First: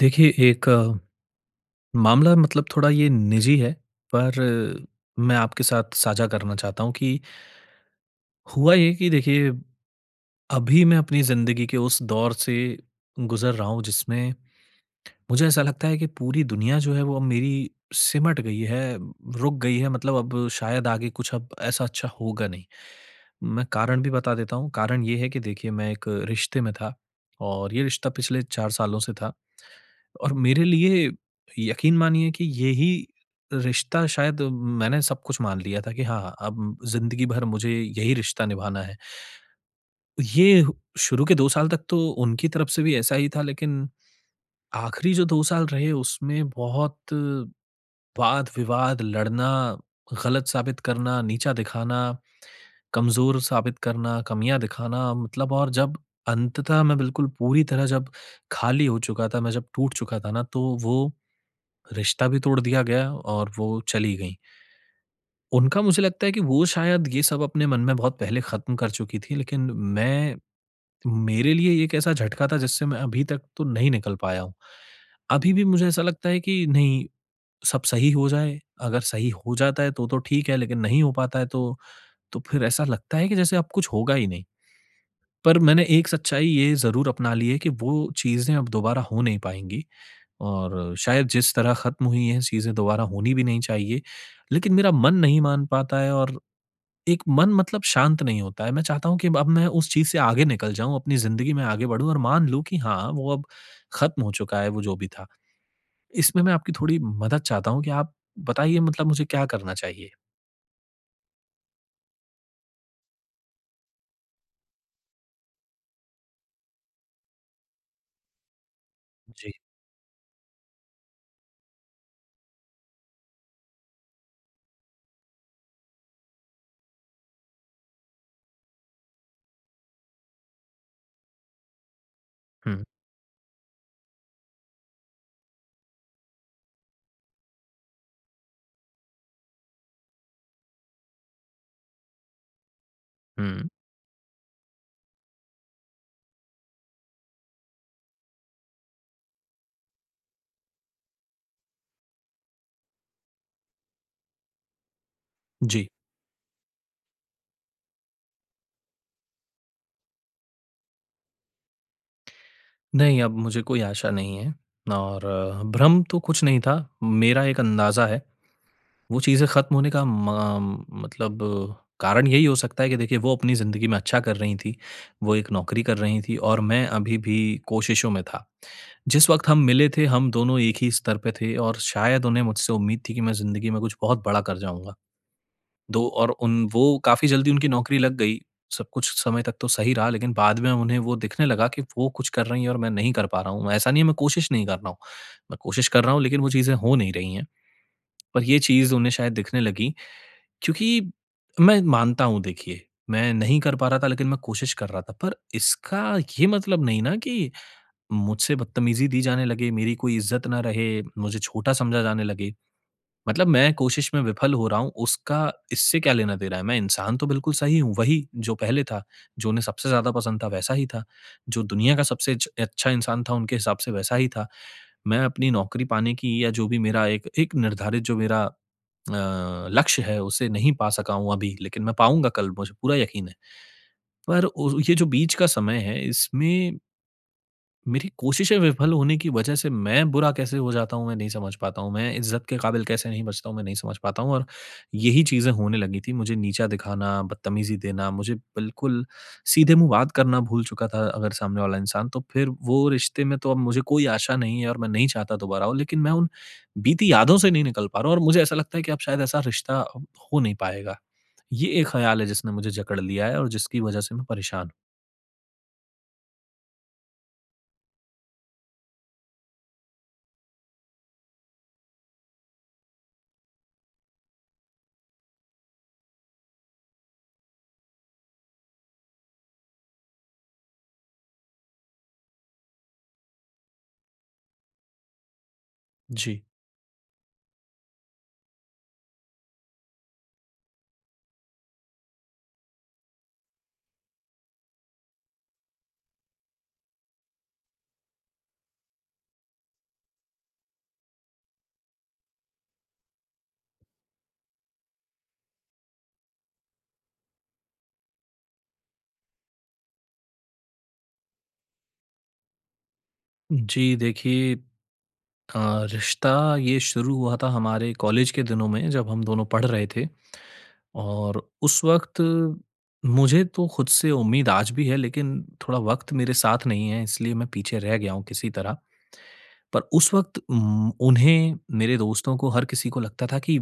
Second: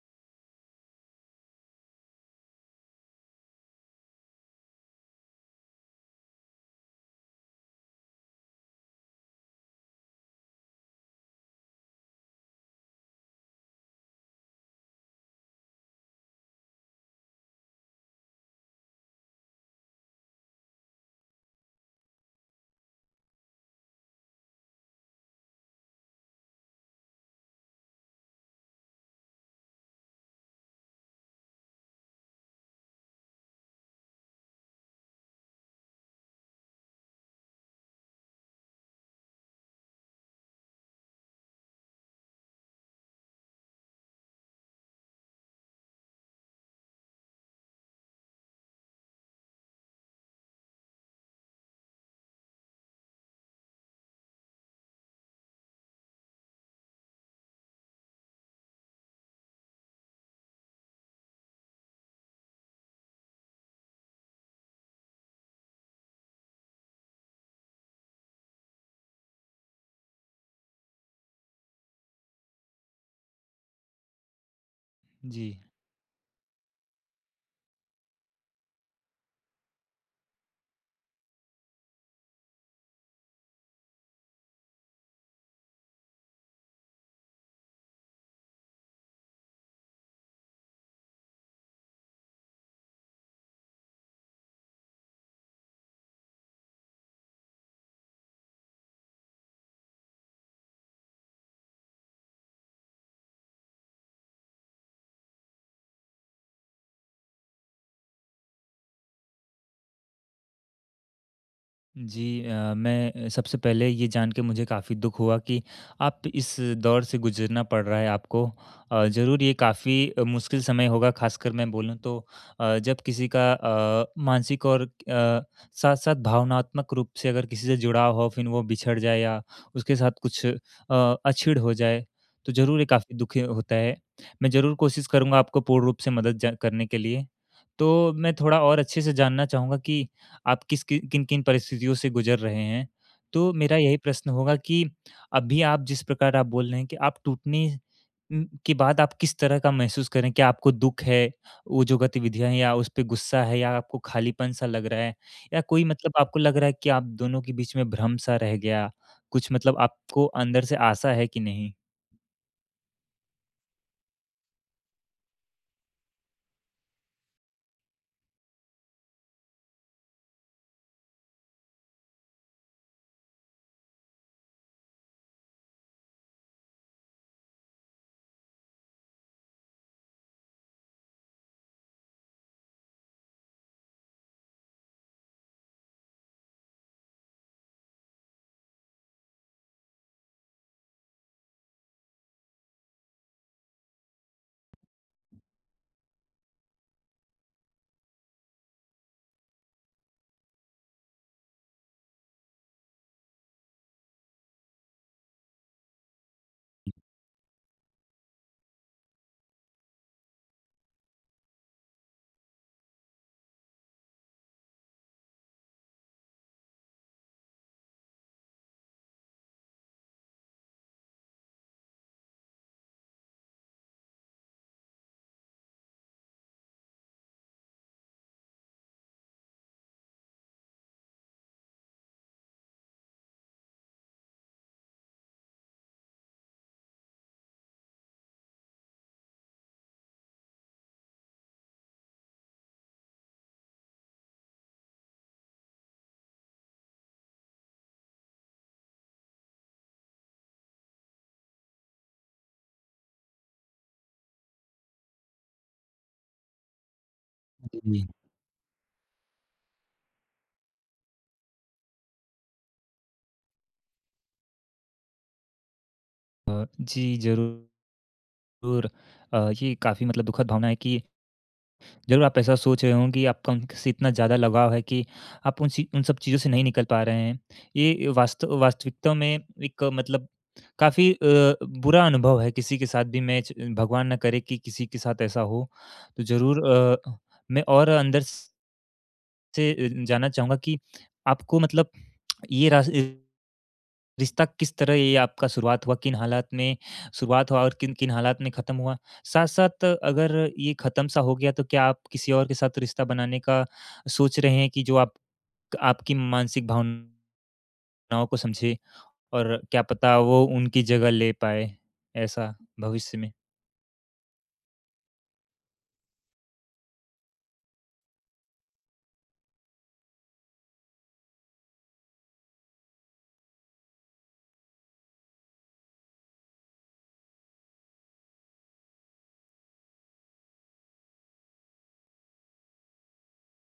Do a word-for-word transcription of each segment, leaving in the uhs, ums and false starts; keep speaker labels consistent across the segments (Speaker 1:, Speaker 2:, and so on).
Speaker 1: देखिए, एक अ, मामला मतलब थोड़ा ये निजी है, पर अ, मैं आपके साथ साझा करना चाहता हूँ कि हुआ ये कि देखिए, अभी मैं अपनी ज़िंदगी के उस दौर से गुज़र रहा हूँ, जिसमें मुझे ऐसा लगता है कि पूरी दुनिया जो है, वो अब मेरी सिमट गई है, रुक गई है, मतलब अब शायद आगे कुछ अब ऐसा अच्छा होगा नहीं। मैं कारण भी बता देता हूँ। कारण ये है कि देखिए मैं एक रिश्ते में था और ये रिश्ता पिछले चार सालों से था और मेरे लिए यकीन मानिए कि यही रिश्ता शायद मैंने सब कुछ मान लिया था कि हाँ, हाँ, अब ज़िंदगी भर मुझे यही रिश्ता निभाना है। ये हु- शुरू के दो साल तक तो उनकी तरफ से भी ऐसा ही था लेकिन आखिरी जो दो साल रहे उसमें बहुत वाद-विवाद, लड़ना, गलत साबित करना, नीचा दिखाना, कमज़ोर साबित करना, कमियाँ दिखाना मतलब और जब अंततः मैं बिल्कुल पूरी तरह जब खाली हो चुका था, मैं जब टूट चुका था ना, तो वो रिश्ता भी तोड़ दिया गया और वो चली गईं। उनका मुझे लगता है कि वो शायद ये सब अपने मन में बहुत पहले ख़त्म कर चुकी थीं, लेकिन मैं मेरे लिए ये एक ऐसा झटका था जिससे मैं अभी तक तो नहीं निकल पाया हूँ।
Speaker 2: जी,
Speaker 1: अभी भी मुझे ऐसा लगता है कि नहीं सब सही हो जाए, अगर सही हो जाता है तो तो ठीक है, लेकिन नहीं हो पाता है तो तो फिर ऐसा लगता है कि जैसे अब कुछ होगा ही नहीं। पर मैंने एक सच्चाई ये ज़रूर अपना ली है कि वो चीज़ें अब दोबारा हो नहीं पाएँगी और शायद जिस तरह ख़त्म हुई हैं चीज़ें दोबारा होनी भी नहीं चाहिए। लेकिन मेरा मन नहीं मान पाता है और एक मन मतलब शांत नहीं होता है। मैं चाहता हूँ कि अब मैं उस चीज़ से आगे निकल जाऊँ, अपनी ज़िंदगी में आगे बढ़ूँ और मान लूँ कि हाँ, वो अब ख़त्म हो चुका है वो जो भी था। इसमें मैं आपकी थोड़ी मदद चाहता हूँ कि आप बताइए मतलब मुझे क्या करना चाहिए?
Speaker 2: जी अ, मैं सबसे पहले ये जान के मुझे काफ़ी दुःख हुआ कि आप इस दौर से गुज़रना पड़ रहा है आपको। अ, ज़रूर
Speaker 1: जी।
Speaker 2: ये काफ़ी अ, मुश्किल समय होगा ख़ासकर मैं बोलूँ तो अ, जब किसी का अ, मानसिक और अ, साथ-साथ भावनात्मक रूप से अगर किसी से जुड़ाव हो फिर वो बिछड़ जाए या उसके साथ कुछ अ, अछिड़ हो जाए, तो ज़रूर
Speaker 1: हुँ,
Speaker 2: ये काफ़ी दुःख होता है। मैं ज़रूर कोशिश करूँगा आपको पूर्ण रूप से मदद ज करने के लिए। तो मैं थोड़ा और अच्छे से जानना चाहूँगा कि आप किस कि किन-किन परिस्थितियों से गुज़र रहे हैं? तो
Speaker 1: हुँ।
Speaker 2: मेरा यही प्रश्न होगा कि अभी आप जिस प्रकार आप बोल रहे हैं कि आप टूटने उम, के बाद आप किस तरह का महसूस कर रहे हैं? क्या आपको दुःख है, वो जो गतिविधियाँ हैं या उस पे गुस्सा है या आपको खालीपन-सा लग रहा है? या कोई
Speaker 1: जी।
Speaker 2: मतलब आपको लग रहा है कि आप दोनों के बीच में भ्रम-सा रह गया? कुछ मतलब आपको अंदर से आशा है कि नहीं?
Speaker 1: नहीं, अब मुझे कोई आशा नहीं है और अ, भ्रम तो कुछ नहीं था, मेरा एक अंदाज़ा है। वो चीज़ें ख़त्म होने का म मतलब अ, कारण यही हो सकता है कि देखिए वो अपनी ज़िंदगी में अच्छा कर रही थीं, वो एक नौकरी कर रही थीं और मैं अभी भी कोशिशों में था। जिस वक़्त हम मिले थे, हम दोनों एक ही स्तर पे थे और शायद उन्हें मुझसे उम्मीद थी कि मैं ज़िंदगी में कुछ बहुत बड़ा कर जाऊँगा। दो और उन वो काफ़ी जल्दी उनकी नौकरी लग गई। सब कुछ समय तक तो सही रहा लेकिन बाद में उन्हें वो दिखने लगा कि वो कुछ कर रही हैं और मैं नहीं कर पा रहा हूँ। ऐसा नहीं है मैं कोशिश नहीं कर रहा हूँ। मैं कोशिश कर रहा हूँ लेकिन वो चीज़ें हो नहीं रही हैं। पर ये चीज़ उन्हें शायद दिखने लगी क्योंकि मैं मानता हूँ देखिए, मैं नहीं कर पा रहा था लेकिन मैं कोशिश कर रहा था। पर इसका ये मतलब नहीं ना कि मुझसे बदतमीज़ी दी जाने लगे, मेरी कोई इज़्ज़त ना रहे, मुझे छोटा समझा जाने लगे। मतलब मैं कोशिश में विफल हो रहा हूँ, उसका इससे क्या लेना-देना है? मैं इंसान तो बिल्कुल सही हूँ, वही जो पहले था, जो उन्हें सबसे ज़्यादा पसंद था, वैसा ही था। जो दुनिया का सबसे छ अच्छा इंसान था, उनके हिसाब से वैसा ही था। मैं अपनी नौकरी पाने की या जो भी मेरा एक एक निर्धारित जो मेरा अ, लक्ष्य है, उसे नहीं पा सका हूँ अभी, लेकिन मैं पाऊँगा कल, मुझे पूरा यकीन है। पर उस ये जो बीच का समय है, इसमें मेरी कोशिशें विफल होने की वजह से मैं बुरा कैसे हो जाता हूँ, मैं नहीं समझ पाता हूँ। मैं इज़्ज़त के काबिल कैसे नहीं बचता हूँ, मैं नहीं समझ पाता हूँ और यही चीज़ें होने लगी थी। मुझे नीचा दिखाना, बदतमीज़ी देना, मुझे बिल्कुल सीधे मुँह बात करना भूल चुका था अगर सामने वाला इंसान, तो फिर वो रिश्ते में तो अब मुझे कोई आशा नहीं है और मैं नहीं चाहता दोबारा हो। लेकिन मैं उन बीती यादों से नहीं निकल पा
Speaker 2: जी।
Speaker 1: रहा हूँ और मुझे ऐसा लगता है कि अब शायद ऐसा रिश्ता अब हो नहीं पाएगा। ये एक ख़्याल है जिसने मुझे जकड़ लिया है और जिसकी वजह से मैं परेशान हूँ।
Speaker 2: अ, जी, ज़रूर। अ, ये काफ़ी मतलब दुखद भावना है कि ज़रूर आप ऐसा सोच रहे हों कि आपका उनसे इतना ज़्यादा लगाव है कि आप उन सी उन सब चीज़ों से नहीं निकल पा रहे हैं। ये वास्त वास्तविकता में एक अ, मतलब काफ़ी अ, बुरा अनुभव है किसी के साथ भी मैं च भगवान ना करे कि किसी के साथ ऐसा हो। तो
Speaker 1: जी।
Speaker 2: ज़रूर अ, मैं और अंदर से अ, जानना चाहूँगा कि आपको मतलब ये रास रिश्ता किस तरह ये आपका शुरुआत हुआ, किन हालात में शुरुआत हुआ और किन-किन हालात में ख़त्म हुआ? साथ-साथ अगर ये ख़त्म सा हो गया तो क्या आप किसी और के साथ रिश्ता बनाने का सोच रहे हैं कि जो आप आपकी मानसिक भावनाओं को समझे और क्या पता वो उनकी जगह ले पाए, ऐसा भविष्य में?
Speaker 1: जी, देखिए अ, रिश्ता ये शुरू हुआ था हमारे कॉलेज के दिनों में जब हम दोनों पढ़ रहे थे और उस वक़्त मुझे तो खुद से उम्मीद आज भी है लेकिन थोड़ा वक़्त मेरे साथ नहीं है इसलिए मैं पीछे रह गया हूँ किसी तरह। पर उस वक़्त उम, उन्हें मेरे दोस्तों को हर किसी को लगता था कि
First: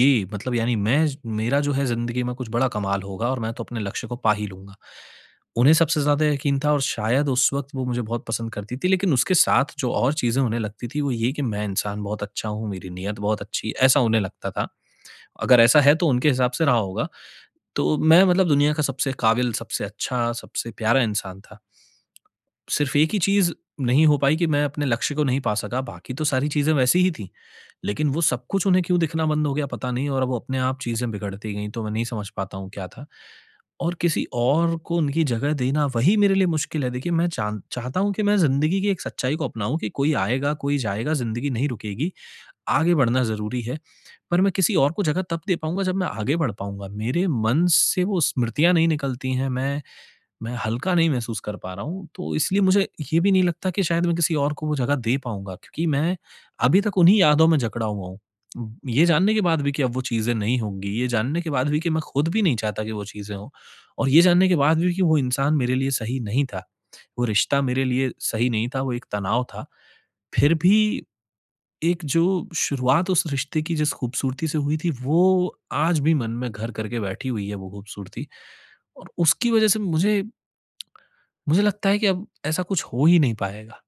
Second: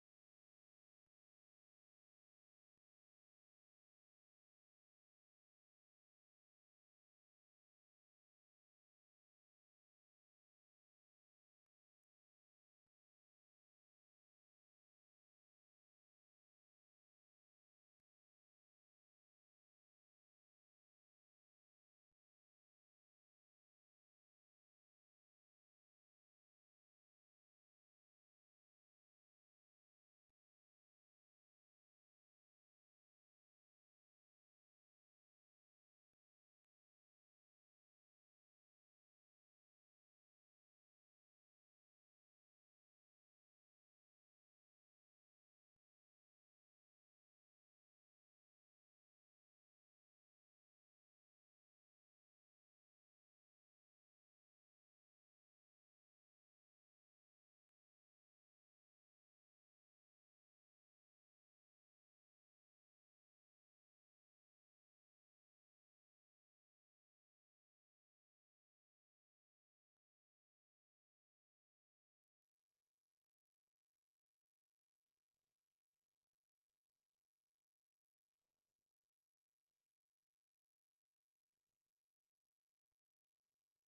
Speaker 1: ये मतलब यानी मैं मेरा जो है ज़िंदगी में कुछ बड़ा कमाल होगा और मैं तो अपने लक्ष्य को पा ही लूँगा। उन्हें सबसे ज़्यादा यकीन था और शायद उस वक़्त वो मुझे बहुत पसंद करती थी, लेकिन उसके साथ जो और चीज़ें उन्हें लगती थी वो ये कि मैं इंसान बहुत अच्छा हूँ, मेरी नियत बहुत अच्छी है, ऐसा उन्हें लगता था। अगर ऐसा है तो उनके हिसाब से रहा होगा। तो मैं मतलब दुनिया का सबसे काबिल, सबसे अच्छा, सबसे प्यारा इंसान था। सिर्फ़ एक ही चीज़ नहीं हो पाई कि मैं अपने लक्ष्य को नहीं पा सका, बाकी तो सारी चीज़ें वैसी ही थी। लेकिन वो सब कुछ उन्हें क्यों दिखना बंद हो गया पता नहीं और अब वो अपने आप चीज़ें बिगड़ती गईं, तो मैं नहीं समझ पाता हूँ क्या था। और किसी और को उनकी जगह देना वही मेरे लिए मुश्किल है। देखिए मैं चान चाहता हूँ कि मैं ज़िंदगी की एक सच्चाई को अपनाऊँ कि कोई आएगा, कोई जाएगा, ज़िंदगी नहीं रुकेगी, आगे बढ़ना ज़रूरी है। पर मैं किसी और को जगह तब दे पाऊँगा जब मैं आगे बढ़ पाऊँगा। मेरे मन से वो स्मृतियाँ नहीं निकलती हैं, मैं मैं हल्का नहीं महसूस कर पा रहा हूँ, तो इसलिए मुझे ये भी नहीं लगता कि शायद मैं किसी और को वो जगह दे पाऊँगा क्योंकि मैं अभी तक उन्हीं यादों में जकड़ा हुआ हूँ। उम, ये जानने के बाद भी कि अब वो चीज़ें नहीं होंगी, ये जानने के बाद भी कि मैं खुद भी नहीं चाहता कि वो चीज़ें हों और ये जानने के बाद भी कि वो इंसान मेरे लिए सही नहीं था। वो रिश्ता मेरे लिए सही नहीं था, वो एक तनाव था। फिर भी एक जो शुरुआत उस रिश्ते की जिस खूबसूरती से हुई थी, वो आज भी मन में घर करके बैठी हुई है वो खूबसूरती और उसकी वज़ह से मुझे मुझे लगता है कि अब ऐसा कुछ हो ही नहीं पाएगा।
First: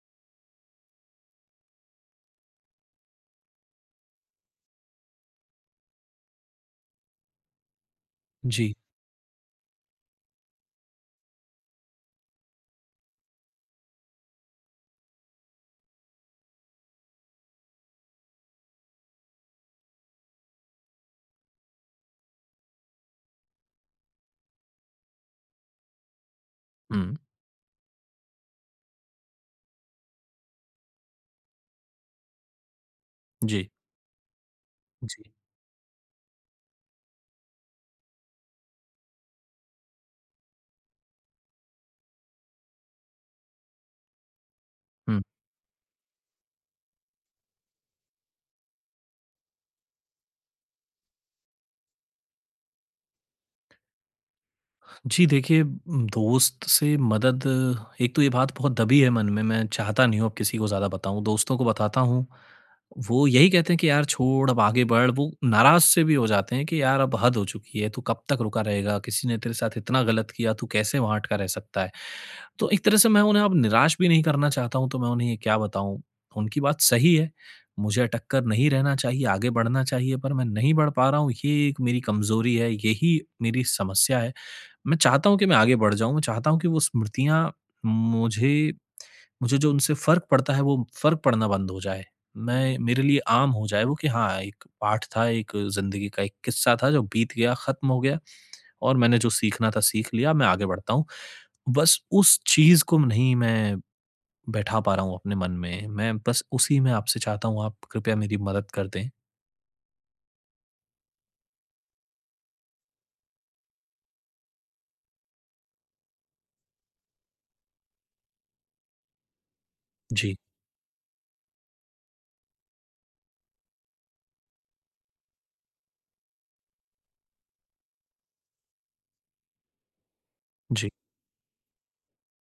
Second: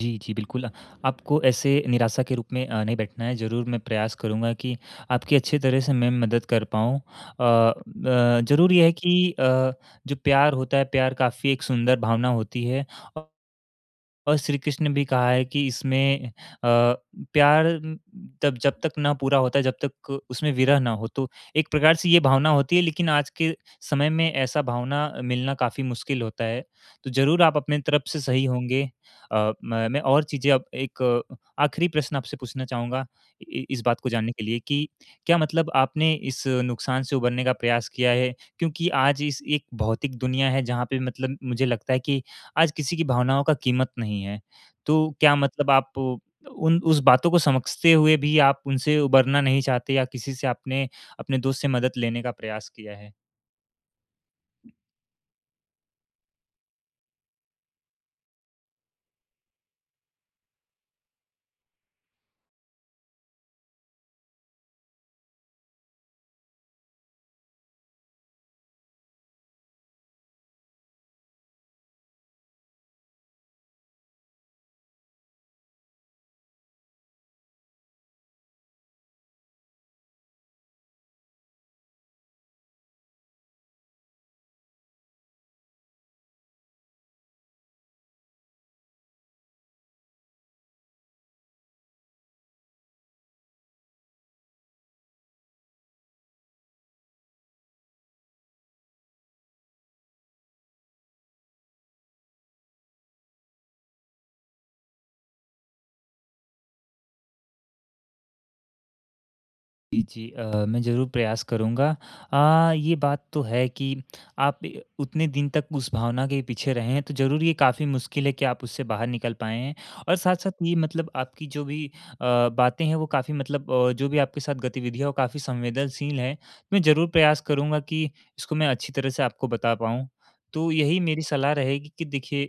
Speaker 2: जी, जी, बिल्कुल। अ, आपको ऐसे निराशा के रूप में अ, नहीं बैठना है। ज़रूर मैं प्रयास करूँगा कि आपकी अच्छी तरह से मैं मदद कर पाऊँ। अ अ,
Speaker 1: जी।
Speaker 2: ज़रूर ये है कि अ, जो प्यार होता है, प्यार काफ़ी एक सुंदर भावना होती है। और श्री कृष्ण ने भी कहा है कि इसमें अ, प्यार म, तब जब तक ना पूरा होता है, जब तक उसमें विरह ना हो। तो एक प्रकार से ये भावना होती है, लेकिन आज के समय में ऐसा भावना मिलना काफ़ी मुश्किल होता है। तो
Speaker 1: हुँ।
Speaker 2: ज़रूर आप अपने तरफ से सही होंगे। अ, म मैं और चीज़ें अब एक अ, आखिरी प्रश्न आपसे पूछना चाहूँगा इ
Speaker 1: जी।
Speaker 2: इस बात को जानने के लिए कि
Speaker 1: जी।
Speaker 2: क्या मतलब आपने इस नुकसान से उभरने का प्रयास किया है? क्योंकि आज इस एक भौतिक दुनिया है, जहाँ पे मतलब मुझे लगता है कि आज किसी की भावनाओं का कीमत नहीं है। तो
Speaker 1: हुँ।
Speaker 2: क्या मतलब आप उन उस बातों को समझते हुए भी आप उनसे उबरना नहीं चाहते या किसी से आपने अपने दोस्त से मदद लेने का प्रयास किया है?
Speaker 1: जी देखिए, दोस्त से मदद एक तो ये बात बहुत दबी है मन में, मैं चाहता नहीं हूँ अब किसी को ज़्यादा बताऊँ, दोस्तों को बताता हूँ, वो यही कहते हैं कि यार छोड़ अब आगे बढ़, वो नाराज़ से भी हो जाते हैं कि यार अब हद हो चुकी है, तू कब तक रुका रहेगा, किसी ने तेरे साथ इतना गलत किया, तू कैसे वहाँ अटका रह सकता है। तो एक तरह से मैं उन्हें अब निराश भी नहीं करना चाहता हूँ, तो मैं उन्हें ये क्या बताऊँ, उनकी बात सही है, मुझे अटक कर नहीं रहना चाहिए, आगे बढ़ना चाहिए पर मैं नहीं बढ़ पा रहा हूँ, ये एक मेरी कमज़ोरी है, यही मेरी समस्या है। मैं चाहता हूँ कि मैं आगे बढ़ जाऊँ, मैं चाहता हूँ कि वो स्मृतियाँ मुझे मुझे जो उनसे फ़र्क पड़ता है वो फ़र्क पड़ना बंद हो जाए। मैं मेरे लिए आम हो जाए वो कि हाँ, एक पाठ था, एक ज़िंदगी का एक किस्सा था जो बीत गया, ख़त्म हो गया और मैंने जो सीखना था सीख लिया, मैं आगे बढ़ता हूँ। बस उस चीज़ को नहीं मैं बैठा पा रहा हूँ अपने मन में, मैं बस उसी में आपसे चाहता हूँ आप कृपया मेरी मदद कर दें।
Speaker 2: जी, जी अ, मैं ज़रूर प्रयास करूँगा। अ, ये बात तो है कि आप ए उतने दिन तक उस भावना के पीछे रहे हैं, तो ज़रूर ये काफ़ी मुश्किल है कि आप उससे बाहर निकल पाए हैं। और
Speaker 1: जी,
Speaker 2: साथ-साथ ये मतलब आपकी जो भी अ, बातें हैं, वो काफ़ी मतलब अ, जो भी आपके साथ गतिविधियाँ, वो काफ़ी संवेदनशील हैं। तो मैं ज़रूर प्रयास करूँगा कि इसको मैं अच्छी तरह से आपको बता पाऊँ। तो
Speaker 1: जी,
Speaker 2: यही मेरी सलाह रहेगी कि देखिए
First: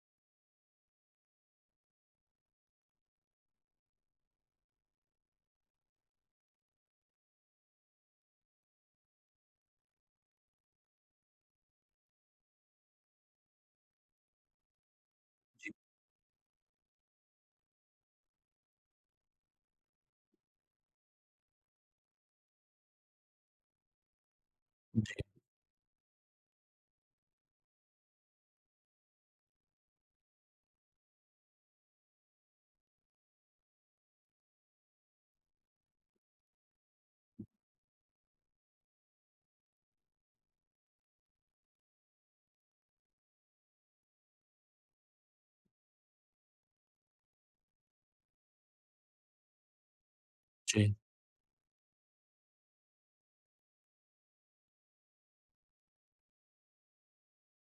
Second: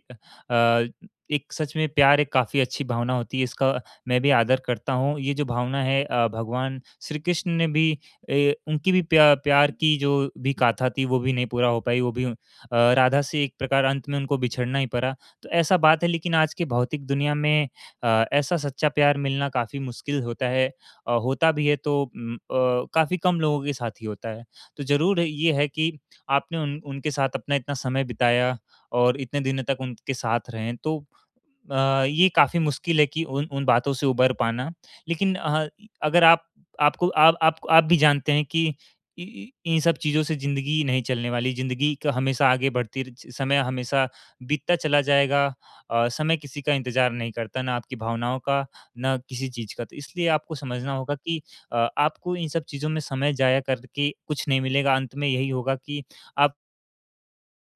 Speaker 2: अ, एक सच में प्यार एक काफ़ी अच्छी भावना होती है, इसका मैं भी आदर करता हूँ। ये जो भावना है अ, भगवान श्री कृष्ण ने भी ए, उनकी भी प्या प्यार की जो भी गाथा थी वो भी नहीं पूरा हो पाई, वो भी अ, राधा से एक प्रकार अंत में उनको बिछड़ना ही पड़ा। तो ऐसा बात है लेकिन आज की भौतिक दुनिया में अ, ऐसा सच्चा प्यार मिलना काफ़ी मुश्किल होता है। अ, होता भी है तो उम, अ, काफ़ी कम लोगों के साथ ही होता है। तो
Speaker 1: जी,
Speaker 2: ज़रूर ये है कि आपने उन उनके साथ अपना इतना समय बिताया और इतने दिनों तक उनके साथ रहें तो अ, ये काफ़ी मुश्किल है कि उन उन बातों से उबर पाना। लेकिन अ, अगर आप आपको आप आप आप भी जानते हैं कि इ इ इन सब चीज़ों से ज़िंदगी नहीं चलने वाली, ज़िंदगी क हमेशा आगे बढ़ती र समय हमेशा बीतता चला जाएगा। अ, समय किसी का इंतज़ार नहीं करता, ना आपकी भावनाओं का, ना किसी चीज़ का। तो इसलिए आपको समझना
Speaker 1: जी,
Speaker 2: होगा कि अ, आपको इन सब चीज़ों में समय ज़ाया करके कुछ नहीं मिलेगा, अंत में यही होगा कि आप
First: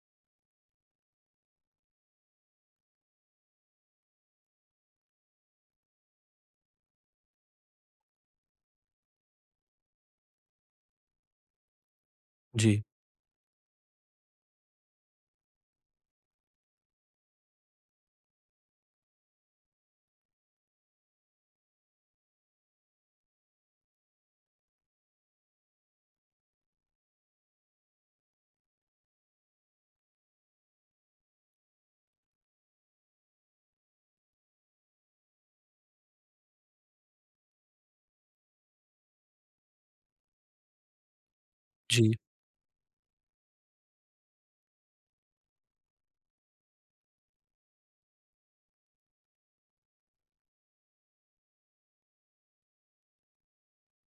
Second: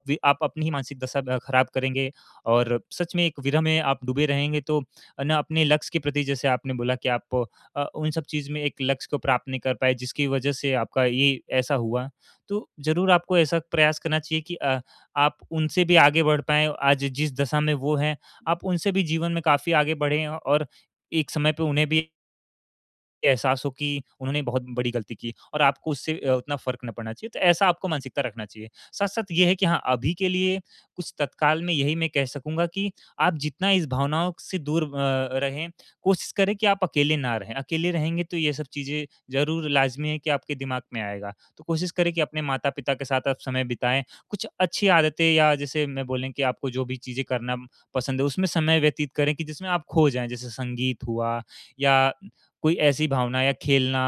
Speaker 2: वे आप अपनी ही मानसिक दशा अ, खराब करेंगे और सच में एक विरह में आप डूबे रहेंगे तो अ, ना अपने लक्ष्य के प्रति जैसे आपने बोला कि आप अ, उन सब चीज़ में एक लक्ष्य को प्राप्त नहीं कर पाए जिसकी वजह से आपका ये ऐसा हुआ। तो
Speaker 1: जी,
Speaker 2: ज़रूर आपको ऐसा प्रयास करना चाहिए कि अ, आप उनसे भी आगे बढ़ पाएँ, आज जिस दशा में वो हैं, आप उनसे भी जीवन में काफ़ी आगे बढ़ें और एक समय पे उन्हें भी ये एहसास हो कि उन्होंने बहुत बड़ी गलती की और आपको उससे अ, उतना फ़र्क ना पड़ना चाहिए, तो ऐसा आपको मानसिकता रखना चाहिए। साथ-साथ ये है कि हाँ, अभी के लिए कुछ तत्काल में यही मैं कह सकूँगा कि आप जितना इस भावनाओं से दूर अ, रहें, कोशिश करें कि आप अकेले ना रहें। अकेले रहेंगे तो ये सब चीज़ें ज़रूर लाज़मी है कि आपके दिमाग में आएगा। तो कोशिश
Speaker 1: जी,
Speaker 2: करें कि अपने माता-पिता के साथ आप समय बिताएँ, कुछ अच्छी आदतें या जैसे मैं बोलें कि आपको जो भी चीज़ें करना पसंद है, उसमें समय व्यतीत करें कि जिसमें आप खो जाएँ, जैसे संगीत हुआ या कोई ऐसी भावना या खेलना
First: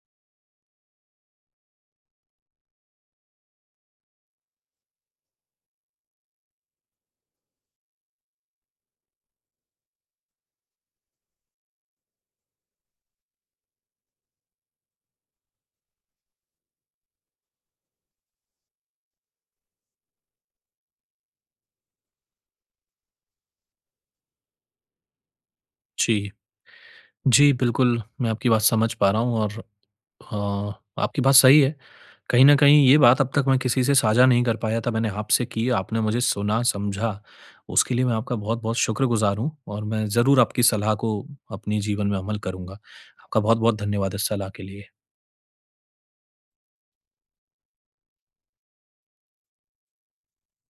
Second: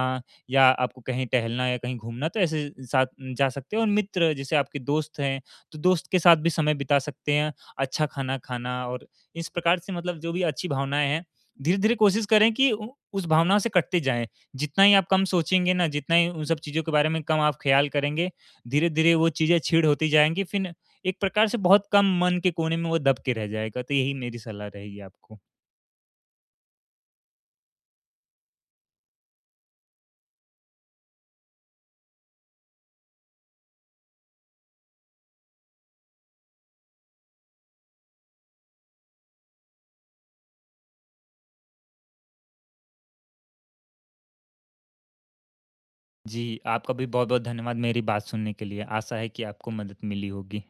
Speaker 2: या आपको कहीं टहलना या कहीं घूमना तो ऐसे साथ जा सकते हैं और मित्र जैसे आपके दोस्त हैं, तो दोस्त के साथ भी समय बिता सकते हैं, अच्छा खाना खाना और इस प्रकार से मतलब जो भी अच्छी भावनाएँ हैं, धीरे-धीरे कोशिश करें कि उ उस भावना से कटते जाएँ। जितना ही आप कम सोचेंगे ना, जितना ही उन सब चीज़ों के बारे में कम आप ख़्याल करेंगे, धीरे-धीरे वो चीज़ें क्षीण होती जाएँगी फिर एक प्रकार से बहुत कम मन के कोने में वो दब के रह जाएगा। तो यही मेरी सलाह रहेगी आपको।
Speaker 1: जी। जी, बिल्कुल मैं आपकी बात समझ पा रहा हूँ और हाँ, आपकी बात सही है। कहीं न कहीं ये बात अब तक मैं किसी से साझा नहीं कर पाया था, मैंने आपसे की, आपने मुझे सुना, समझा, उसके लिए मैं आपका बहुत-बहुत शुक्रगुज़ार हूँ और मैं ज़रूर आपकी सलाह को अपने जीवन में अमल करूँगा। आपका बहुत-बहुत धन्यवाद इस सलाह के लिए।
Speaker 2: जी, आपका भी बहुत-बहुत धन्यवाद मेरी बात सुनने के लिए। आशा है कि आपको मदद मिली होगी।